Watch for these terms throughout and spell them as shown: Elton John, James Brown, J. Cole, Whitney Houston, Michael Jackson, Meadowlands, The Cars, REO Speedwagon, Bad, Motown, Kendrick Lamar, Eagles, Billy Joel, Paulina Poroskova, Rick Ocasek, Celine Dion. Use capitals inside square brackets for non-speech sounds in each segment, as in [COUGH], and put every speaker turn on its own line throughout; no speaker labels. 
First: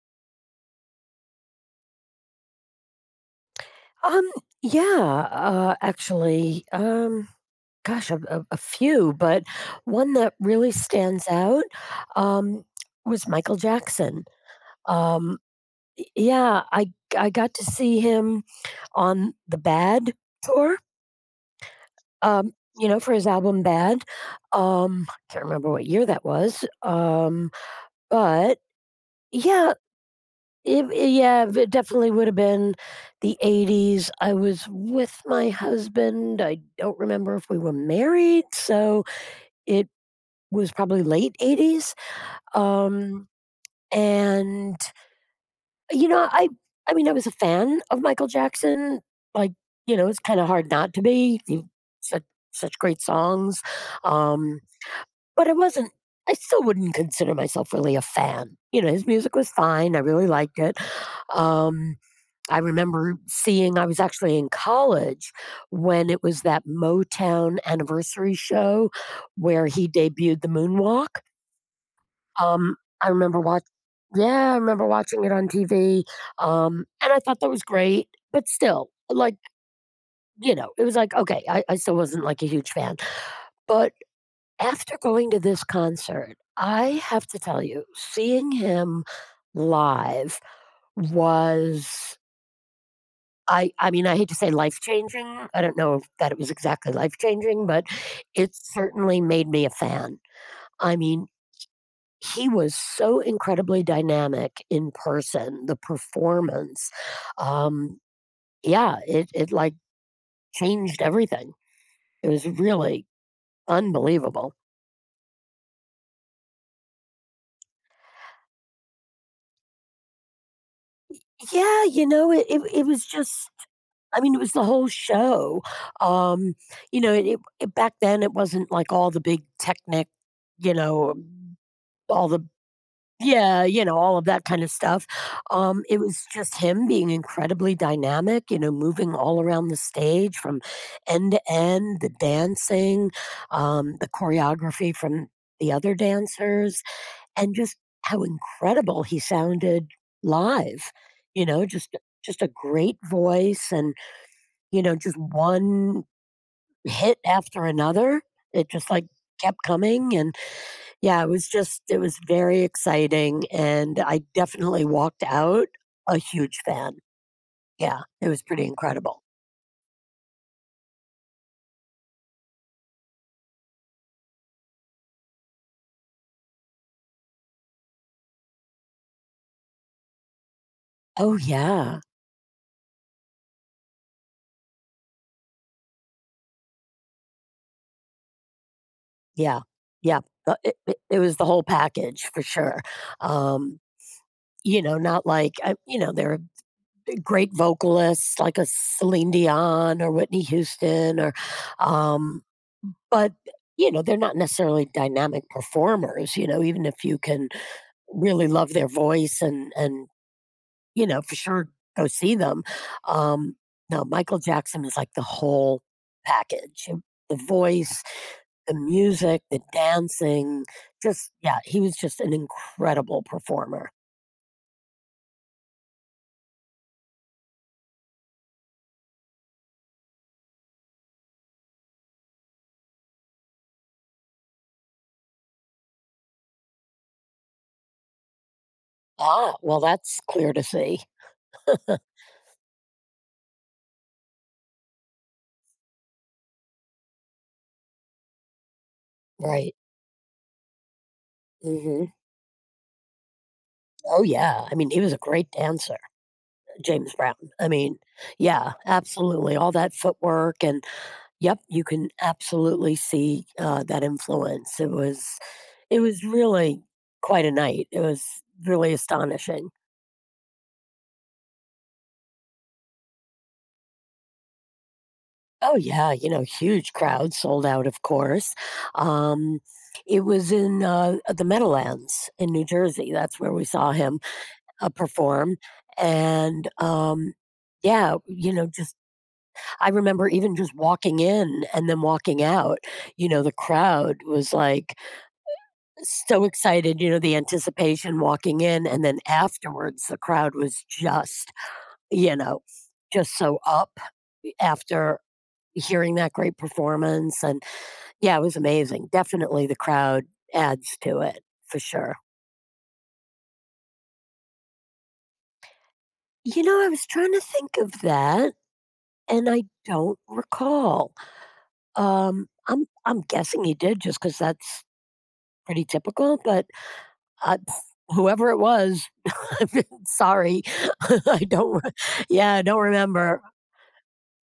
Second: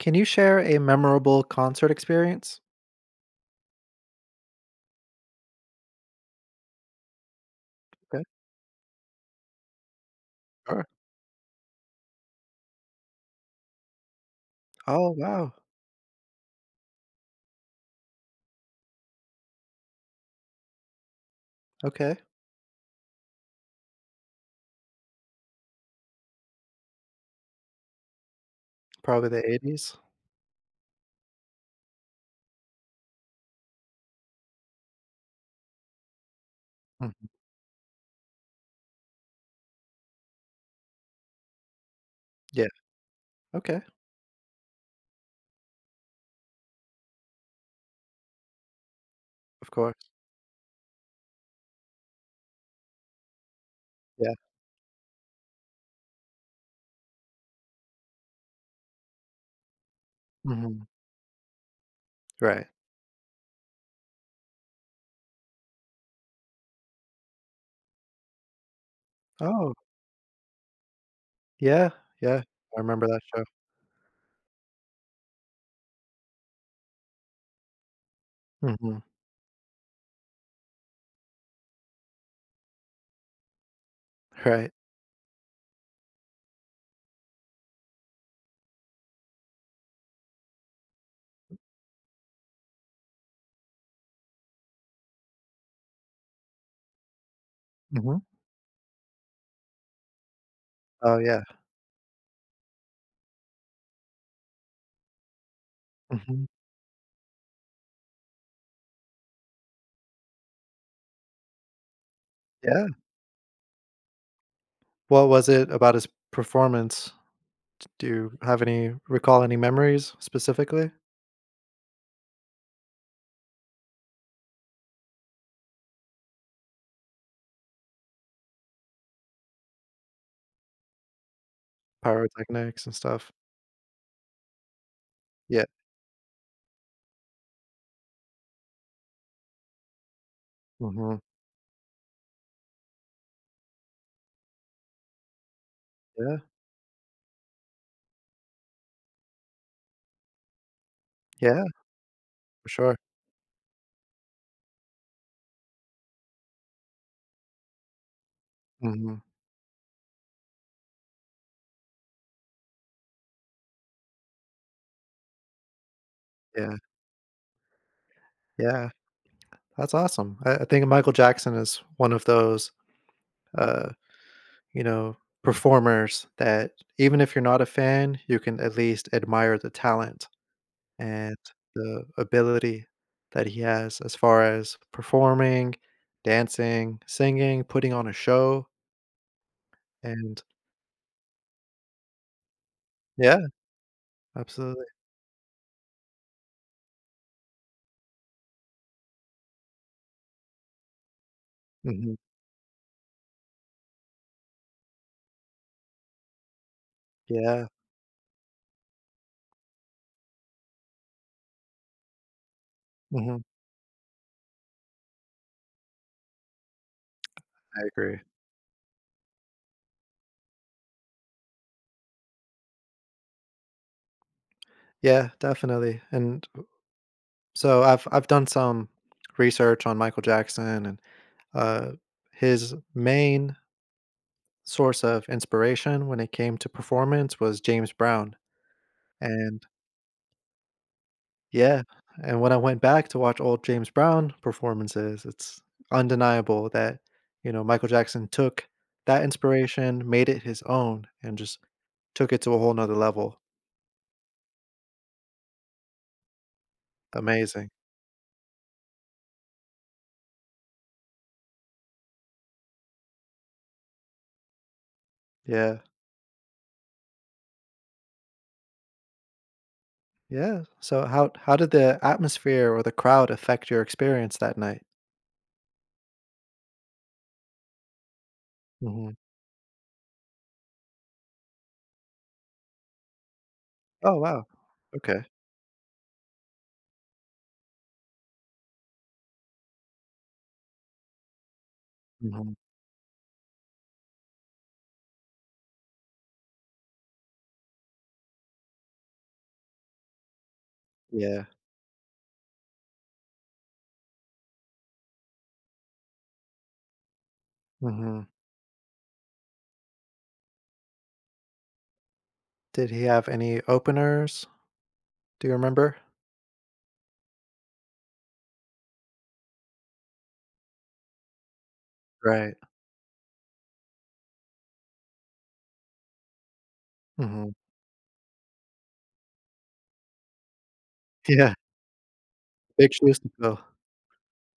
Can you share a memorable concert experience?
Um, yeah, a,
Okay,
a, a few, but one that really
sure.
stands out um, was Michael Jackson.
Oh,
Um,
wow.
y- yeah, I I got to see him on the Bad tour.
Okay.
Um, you know, for his album Bad. I can't remember what year that was. But
Probably the
Yeah,
80s?
It I yeah, it definitely would've been the 80s. I was with my husband. I don't
Mhm.
remember if we were married, so it was probably late 80s.
Yeah.
Um,
Okay.
and, you know, I I mean, I was a fan of Michael Jackson. Like,
Of course.
it's kinda hard not to be. He such such great songs.
Yeah.
Um, but I still wouldn't consider myself really a fan. You know, his music was fine. I really liked it.
Mhm.
Um I
Right.
remember seeing I was actually in college when it was that Motown anniversary show where
Oh,
he debuted the moonwalk.
yeah, yeah. I remember
I
that
remember
show.
watch Yeah, I remember watching it on TV, and I thought that was great, but still,
Mhm.
like, it was like, okay, I still wasn't like a huge fan. But
[LAUGHS] Right.
after going to this concert, I have to tell you, seeing him live was I mean, I hate to say life-changing, I don't know that it was exactly life-changing, but
Mhm.
it certainly made me a fan. I
Oh,
mean,
yeah.
he was so incredibly dynamic in person, the
Mhm.
performance, um, yeah, like, changed everything. It was
Yeah.
really unbelievable.
What was it about his performance? Do you have any recall any memories specifically?
Yeah, it was just I mean, it was the whole show, um, it it back then, it wasn't like all the big technic you know, all the
Pyrotechnics and stuff?
Yeah, you know, all of that kind of stuff.
Yeah.
It was just him being incredibly dynamic, you know, moving all around the stage from
Mhm.
end to end, the dancing, the choreography from the other
Yeah.
dancers, and just how incredible he sounded live. You
Yeah.
know, just a
For
great
sure.
voice and, just one hit after another. It just like
Mhm.
kept coming and yeah, it was just it was very exciting, and I definitely walked out a huge
Yeah.
fan. Yeah, it was pretty
Yeah.
incredible.
That's awesome. I think Michael Jackson is one of those, uh, you know, performers that even if you're not a fan, you can at least admire the talent and
Oh, yeah.
the ability that he has as far as performing, dancing, singing, putting on a show,
Yeah. Yeah.
and
It was the whole package for sure.
yeah,
Um,
absolutely.
Not like, there are great vocalists like a Celine Dion or Whitney Houston
Hmm.
um, but, they're not necessarily dynamic performers, you know, even if you can
Yeah,
really love their voice and for sure go see them.
hmm.
Um, no, Michael Jackson is like the whole package. You- The
I
voice,
agree.
the music, the dancing, just yeah, he was just an incredible performer.
Yeah, definitely. And so I've done some research on Michael Jackson and uh, his main source of inspiration when it came to performance was James Brown,
Ah,
and
well, that's clear to see.
yeah, and when I went back to watch old James Brown performances, it's undeniable that, you know, Michael Jackson took that
Right.
inspiration, made it his own, and just
Hmm.
took it to a whole nother level.
Oh yeah. I mean, he was a great dancer, James Brown. I
Amazing.
mean, yeah, absolutely. All that footwork and yep, you can absolutely see that influence.
Yeah.
It was really quite a night. It was really astonishing.
Yeah. So how did the atmosphere or the crowd affect your experience that night?
Oh, yeah, you know, huge crowd, sold out, of course.
Mhm.
Um, it was in the Meadowlands in New Jersey. That's where we saw
Oh,
him
wow. Okay.
perform. And Yeah, you know, just I remember even just walking in and then walking
Mhm.
out. You know, the crowd was like so excited, you know, the anticipation walking in. And then afterwards, the crowd was
Yeah.
just you know, just so up after hearing that great performance, and
Mhm.
yeah, it was amazing. Definitely the crowd adds to it for sure.
Did he have any openers? Do you remember?
You know, I was trying to think of that and I don't recall. Um,
Right.
I'm I'm guessing he did just because that's pretty typical, but
Mhm.
I whoever it was, [LAUGHS] I'm sorry. [LAUGHS] I
Yeah.
don't re yeah, I don't
Big shoes to
remember.
fill, for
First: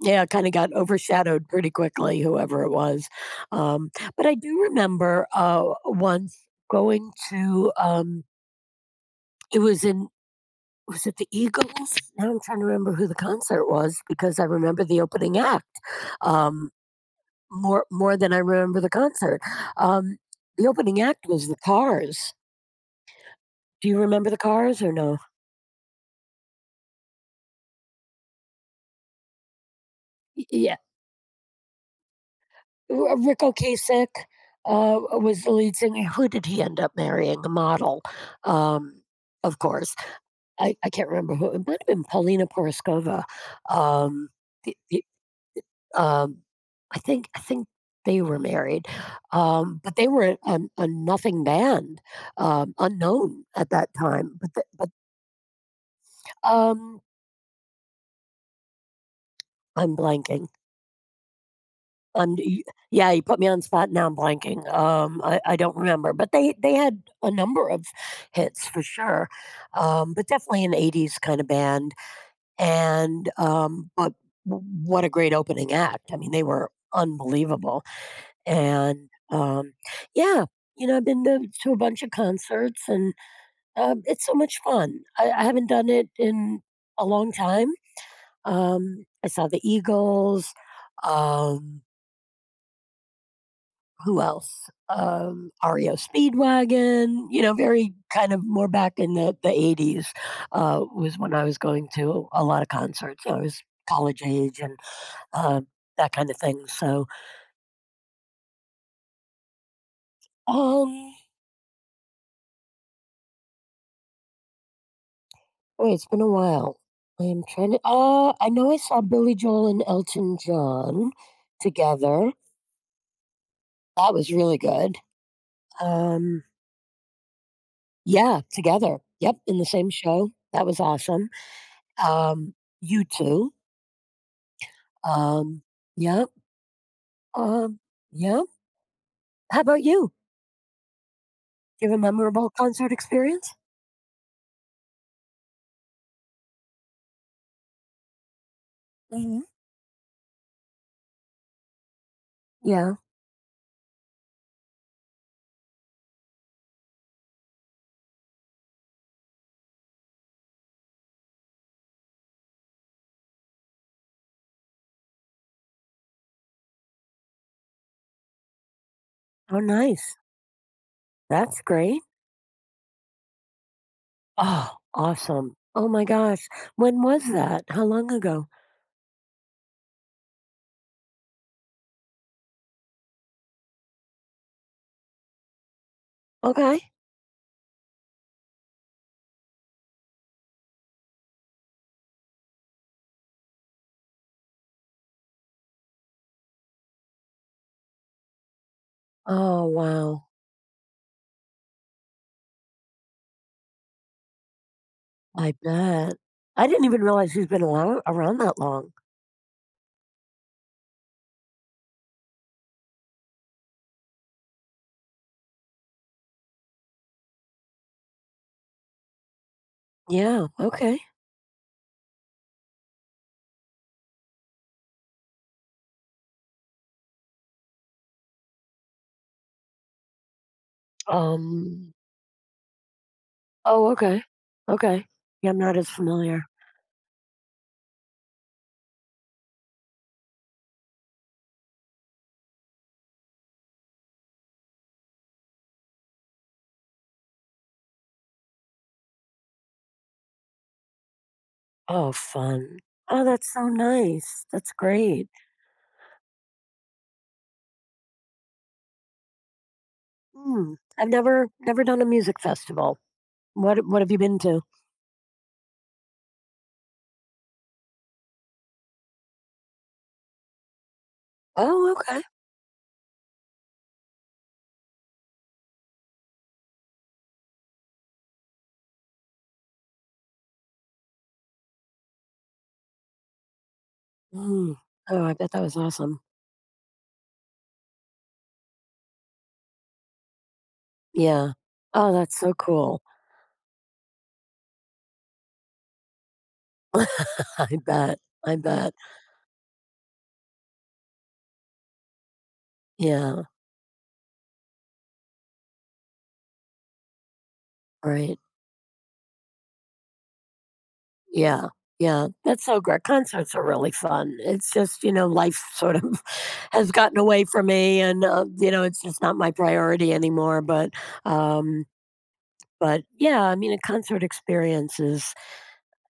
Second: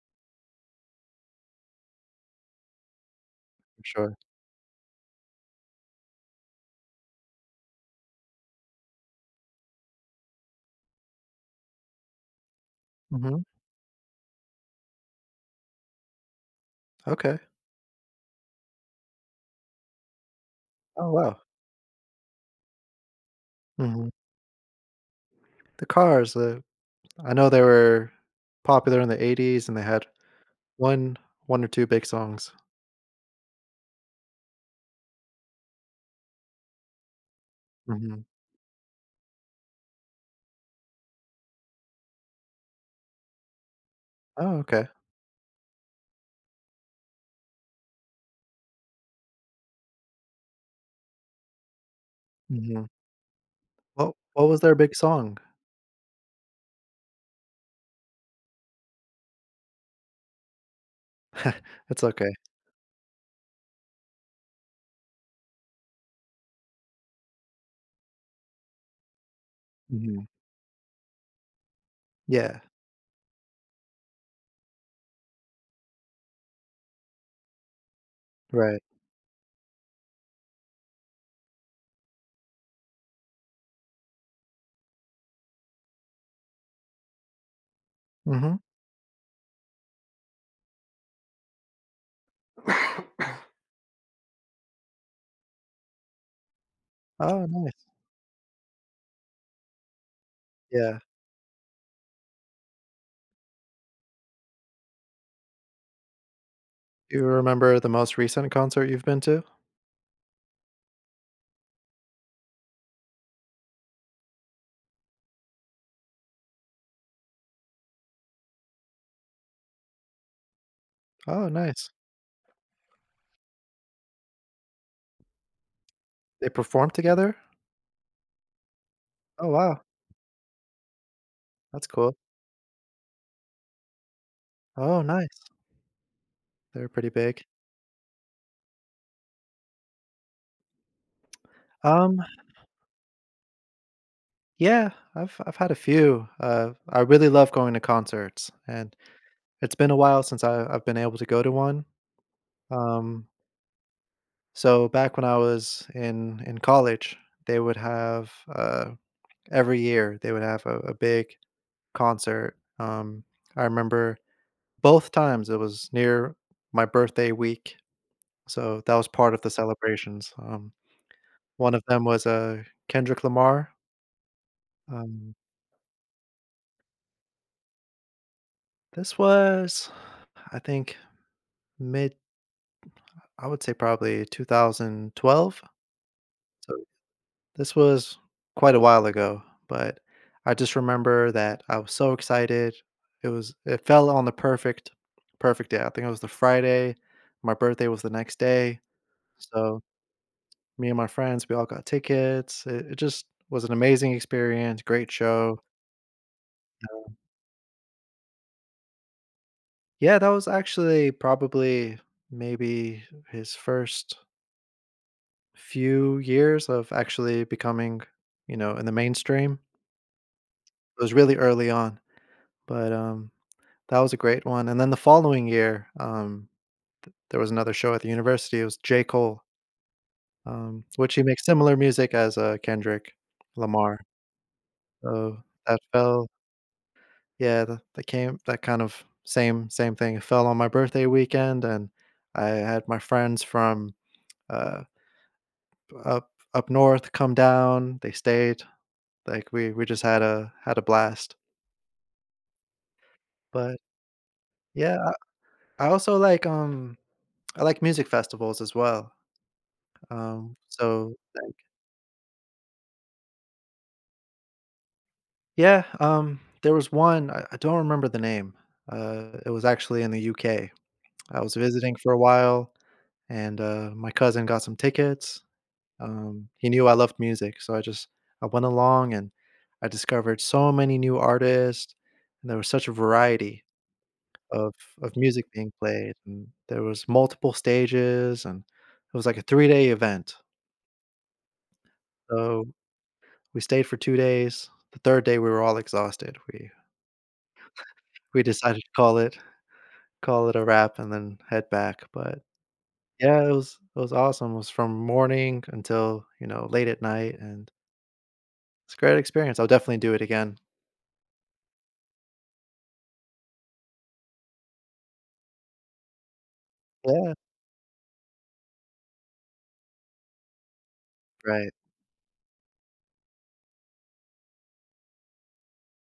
Yeah, kinda got overshadowed pretty quickly, whoever it was. Um,
sure.
but I do remember, once going it was in was it the Eagles? Now I'm trying to remember who the
Mhm.
concert was because I remember the opening act, um,
Okay.
more than I remember the concert. Um, the opening
Oh,
act
wow.
was The Cars. Do you
Mhm.
remember The Cars or no?
The Cars, I know they were popular in the '80s, and they had
Y yeah.
one 1 or 2 big songs.
R Rick Ocasek, was the lead singer. Who did he end up marrying? A model,
Mhm.
um, of course. I can't remember who it might have been Paulina Poroskova. Um,
Oh, okay.
the um, I think they were married, but they were a nothing band,
Mhm.
unknown at that
What
time.
what
But
was
the,
their
but
big song?
um, I'm blanking.
[LAUGHS] It's okay.
Um, y- yeah, you put me on the spot. Now I'm blanking. I don't remember, but they had a number of hits for sure.
Mhm.
But definitely an 80s kind of band.
Yeah.
And, but W- what a great opening act. I mean, they were unbelievable.
Right.
And, um, yeah, you know, I've been to a bunch of concerts and it's so much fun. I haven't done it in a long time.
Mhm.
I saw the Eagles. Um, who else? REO Speedwagon, you
Oh,
know,
nice.
very kind of more back in the 80s
Yeah.
was when I was going to a lot of concerts. I was college age and um, that kind of thing. So,
Do you remember the most recent concert you've been to?
um, wait, it's been a while. I'm trying to. I know I saw Billy Joel and Elton John
Oh, nice.
together. That was really good. Um,
They performed together?
yeah, together. Yep,
Oh,
in the
wow.
same show. That was awesome.
That's cool.
Um, you two.
Oh, nice.
Um, yeah.
They're pretty big.
Um, yeah. How about you? Do you have a
Um.
memorable concert experience?
Yeah, I've had a few. I really love going to concerts, and
Hmm.
it's been a while since I've been able to go to one.
Yeah.
Um, so back when I was in college, they would have every year they would have a big concert. I remember both times it was near my birthday week, so that was part of the
Oh, nice.
celebrations.
That's
One of
great.
them was Kendrick Lamar.
Oh,
Um,
awesome. Oh my gosh. When was that? How long ago?
this was, I think, mid I would say probably 2012. So
Okay.
this was quite a while ago, but I just remember that I was so excited. It was it fell on the perfect day. I think it was the Friday. My birthday was the next day.
Oh,
So
wow.
me and my friends, we all got tickets. It just was an amazing experience, great
I
show.
bet. I didn't even realize he's been allow- around that long.
Yeah, that was actually probably maybe his first few years of actually becoming, you know, in the mainstream.
Yeah. Okay.
It was really early on, but, that was a great one, and then the following year, there was another show at the university, it was J. Cole, which he makes similar
Um.
music as, Kendrick
Oh,
Lamar,
okay. Okay.
so
Yeah, I'm not
that
as
fell
familiar.
yeah, that that came that kind of same thing, it fell on my birthday weekend, and I had my friends from, uh, up north come down, they stayed, like, we just had a blast,
Oh, fun. Oh, that's so
but,
nice. That's
yeah,
great.
I also like, I like music festivals as well.
Hmm. I've
So
never
thank
never done a music festival. What have you been to?
yeah, there was one, I don't remember the name. It was actually in the UK. I was
Oh,
visiting for a
okay.
while, and, my cousin got some tickets. He knew I loved music, so I just I went along, and I discovered so many new artists, and there was such a variety
Hmm.
of of
Oh, I
music
bet that
being
was
played,
awesome.
and there was multiple stages, and it was like a three-day event.
Yeah. Oh, that's so
So,
cool.
we stayed for 2 days. The 3rd day, we were all exhausted. We
[LAUGHS] I bet,
We
I
decided to
bet.
call it a wrap and then head back, but
Yeah,
yeah, it was awesome. It was from morning until, you know, late at night, and
right.
it's a great experience. I'll definitely do it again.
Yeah, yeah. That's so great. Concerts are really fun. It's just, you know, life sort of [LAUGHS] has gotten
Yeah,
away from me and you know, it's just not my priority anymore.
right.
Um, but yeah, I mean, a concert experience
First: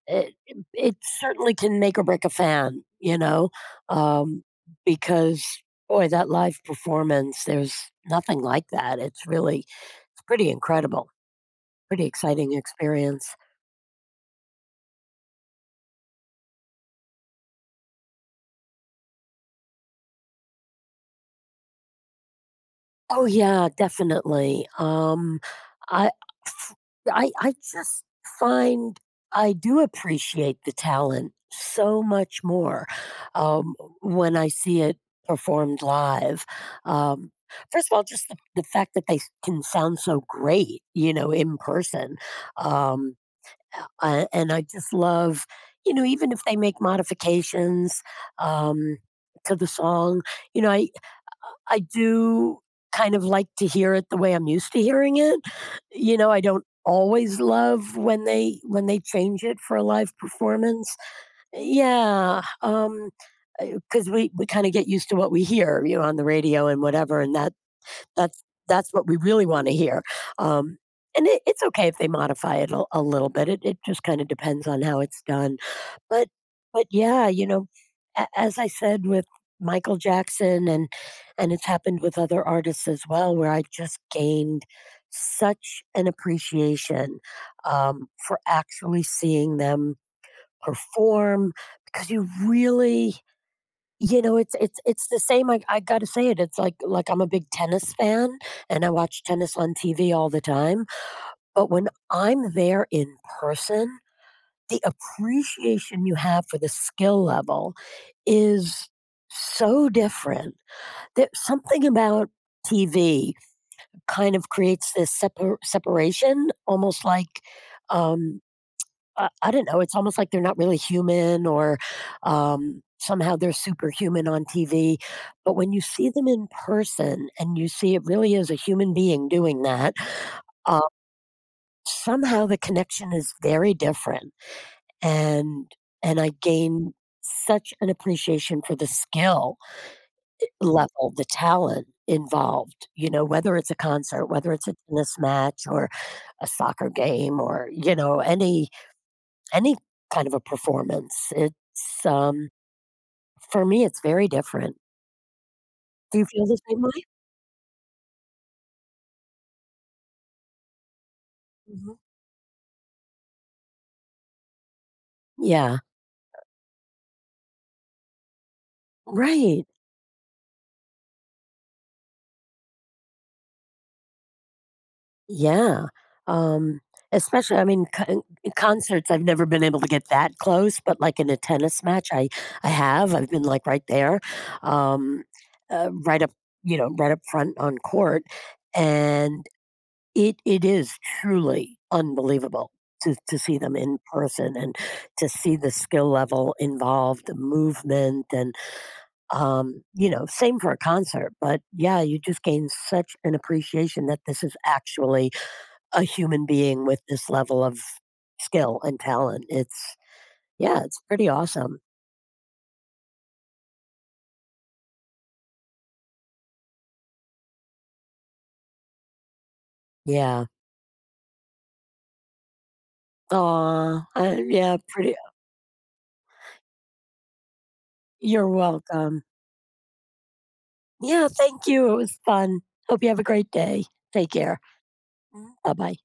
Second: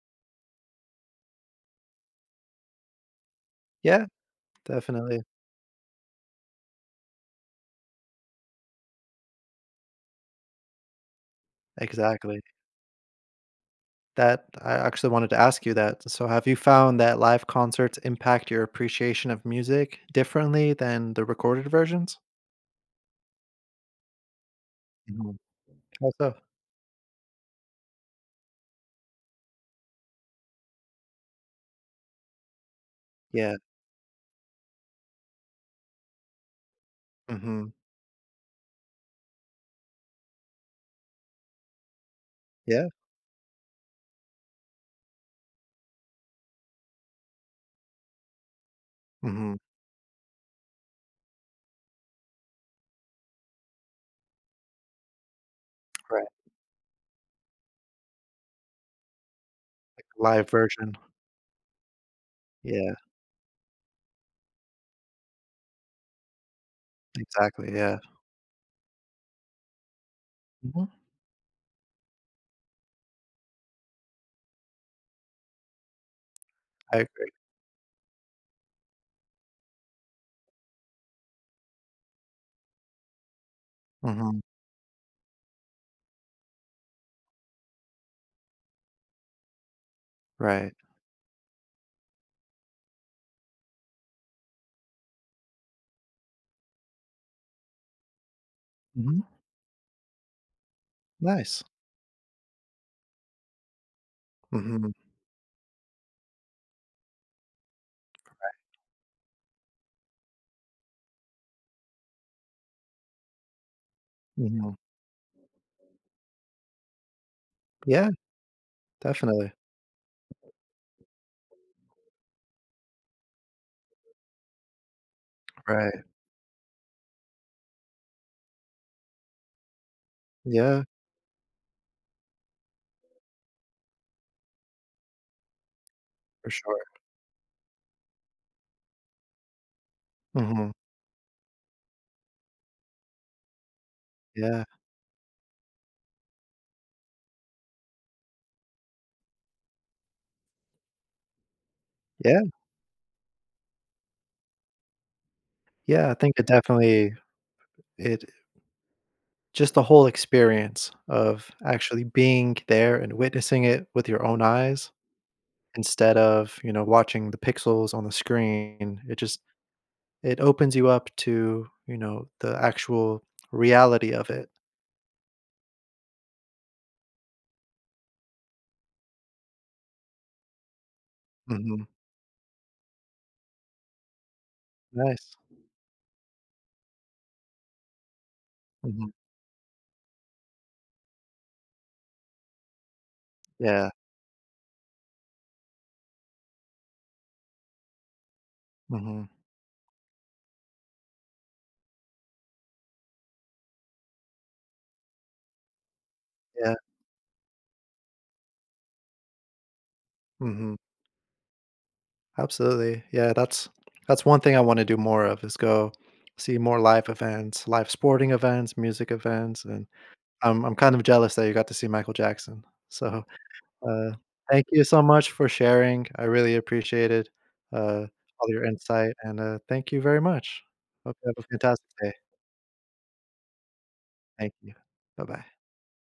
it, it certainly can make or break a fan,
Yeah,
um,
definitely.
because boy, that live performance, there's nothing like that. It's really, it's pretty incredible, pretty
Exactly.
exciting experience.
That I actually wanted to ask you that. So have you found that live concerts impact your appreciation of music differently than the recorded versions?
Oh yeah, definitely.
Mhm.
I,
How so?
I just find I do appreciate the talent so much more
Yeah.
um, when I see it performed live. Um,
Mhm.
First of all, just the fact that they s- can sound so great, you know, in person,
Yeah.
um, and I just love, you know, even if they make modifications um, to
Mhm.
the song, you know, I, I do kind of like to hear it the way I'm used to hearing it. You
Right.
know, I don't always love when they change it for a
Like
live
Live
performance.
version.
Yeah,
Yeah,
'cause we kind of get used to what we hear, you know, on the radio and whatever and that
exactly, yeah.
that's what we really want to hear. Um
Mhm.
and it, it's okay if they modify it a little bit. It just kind of depends on how it's done. But but
I
yeah,
agree.
you know, a as I said with Michael Jackson and it's happened with other artists as well, where I just
Mhm.
gained such an appreciation, for actually seeing them
Right.
perform because you really you know, it's the same, I gotta say it, it's like, I'm a big tennis fan, and I
Mhm.
watch tennis on TV all the time,
Nice.
but when I'm there in person, the
Mhm.
appreciation you have for the skill level is so different. There's something about TV kind of
Mhm.
creates this separ separation, almost like,
Yeah,
um, I
definitely.
don't know, it's almost like they're not really human somehow they're superhuman on TV, but when you
Right.
see them in person and you see it really is a human being doing that, uh,
Yeah,
somehow the connection is very different, and and I
for sure.
gain such an appreciation for the skill
Mhm.
level, the talent involved, you know, whether it's a concert, whether
Yeah.
it's a tennis match or a soccer game or, you know, any kind of a performance. It's
Yeah.
for me it's very different.
Yeah, I
Do you
think
feel
it
the same way?
definitely it just the whole experience of
Mhm.
actually being there and witnessing it with your own eyes
Yeah.
instead of, you know, watching the pixels on the screen. It just
Right.
it opens you up to, you know, the actual reality of it.
Yeah, um, especially I mean, con concerts, I've never been able to get that close, but, like, in a tennis
Mhm.
match, I have, I've been, like, right there, um,
Nice.
right up you know, right up front on court,
Mhm.
and it is truly unbelievable to see them
Yeah.
in person and to see the skill level involved, the movement, and,
Mhm.
um, you know, same for a concert, but, yeah, you just gain such an appreciation that this is actually a human
Yeah.
being with this level of skill and talent. It's
Mhm.
yeah, it's pretty awesome.
Absolutely. Yeah, that's one thing I wanna do more of is go see more live events, live sporting events, music events, and
Yeah.
I'm kind of jealous that you got to see Michael Jackson. So,
Aw,
uh, thank
yeah,
you so
pretty.
much for sharing. I really appreciated, uh,
You're
all your insight,
welcome.
and, thank you very much. Hope
Yeah,
you have a
thank
fantastic
you. It
day.
was fun. Hope you have a great day. Take
Thank
care.
you. Bye-bye.
Bye bye.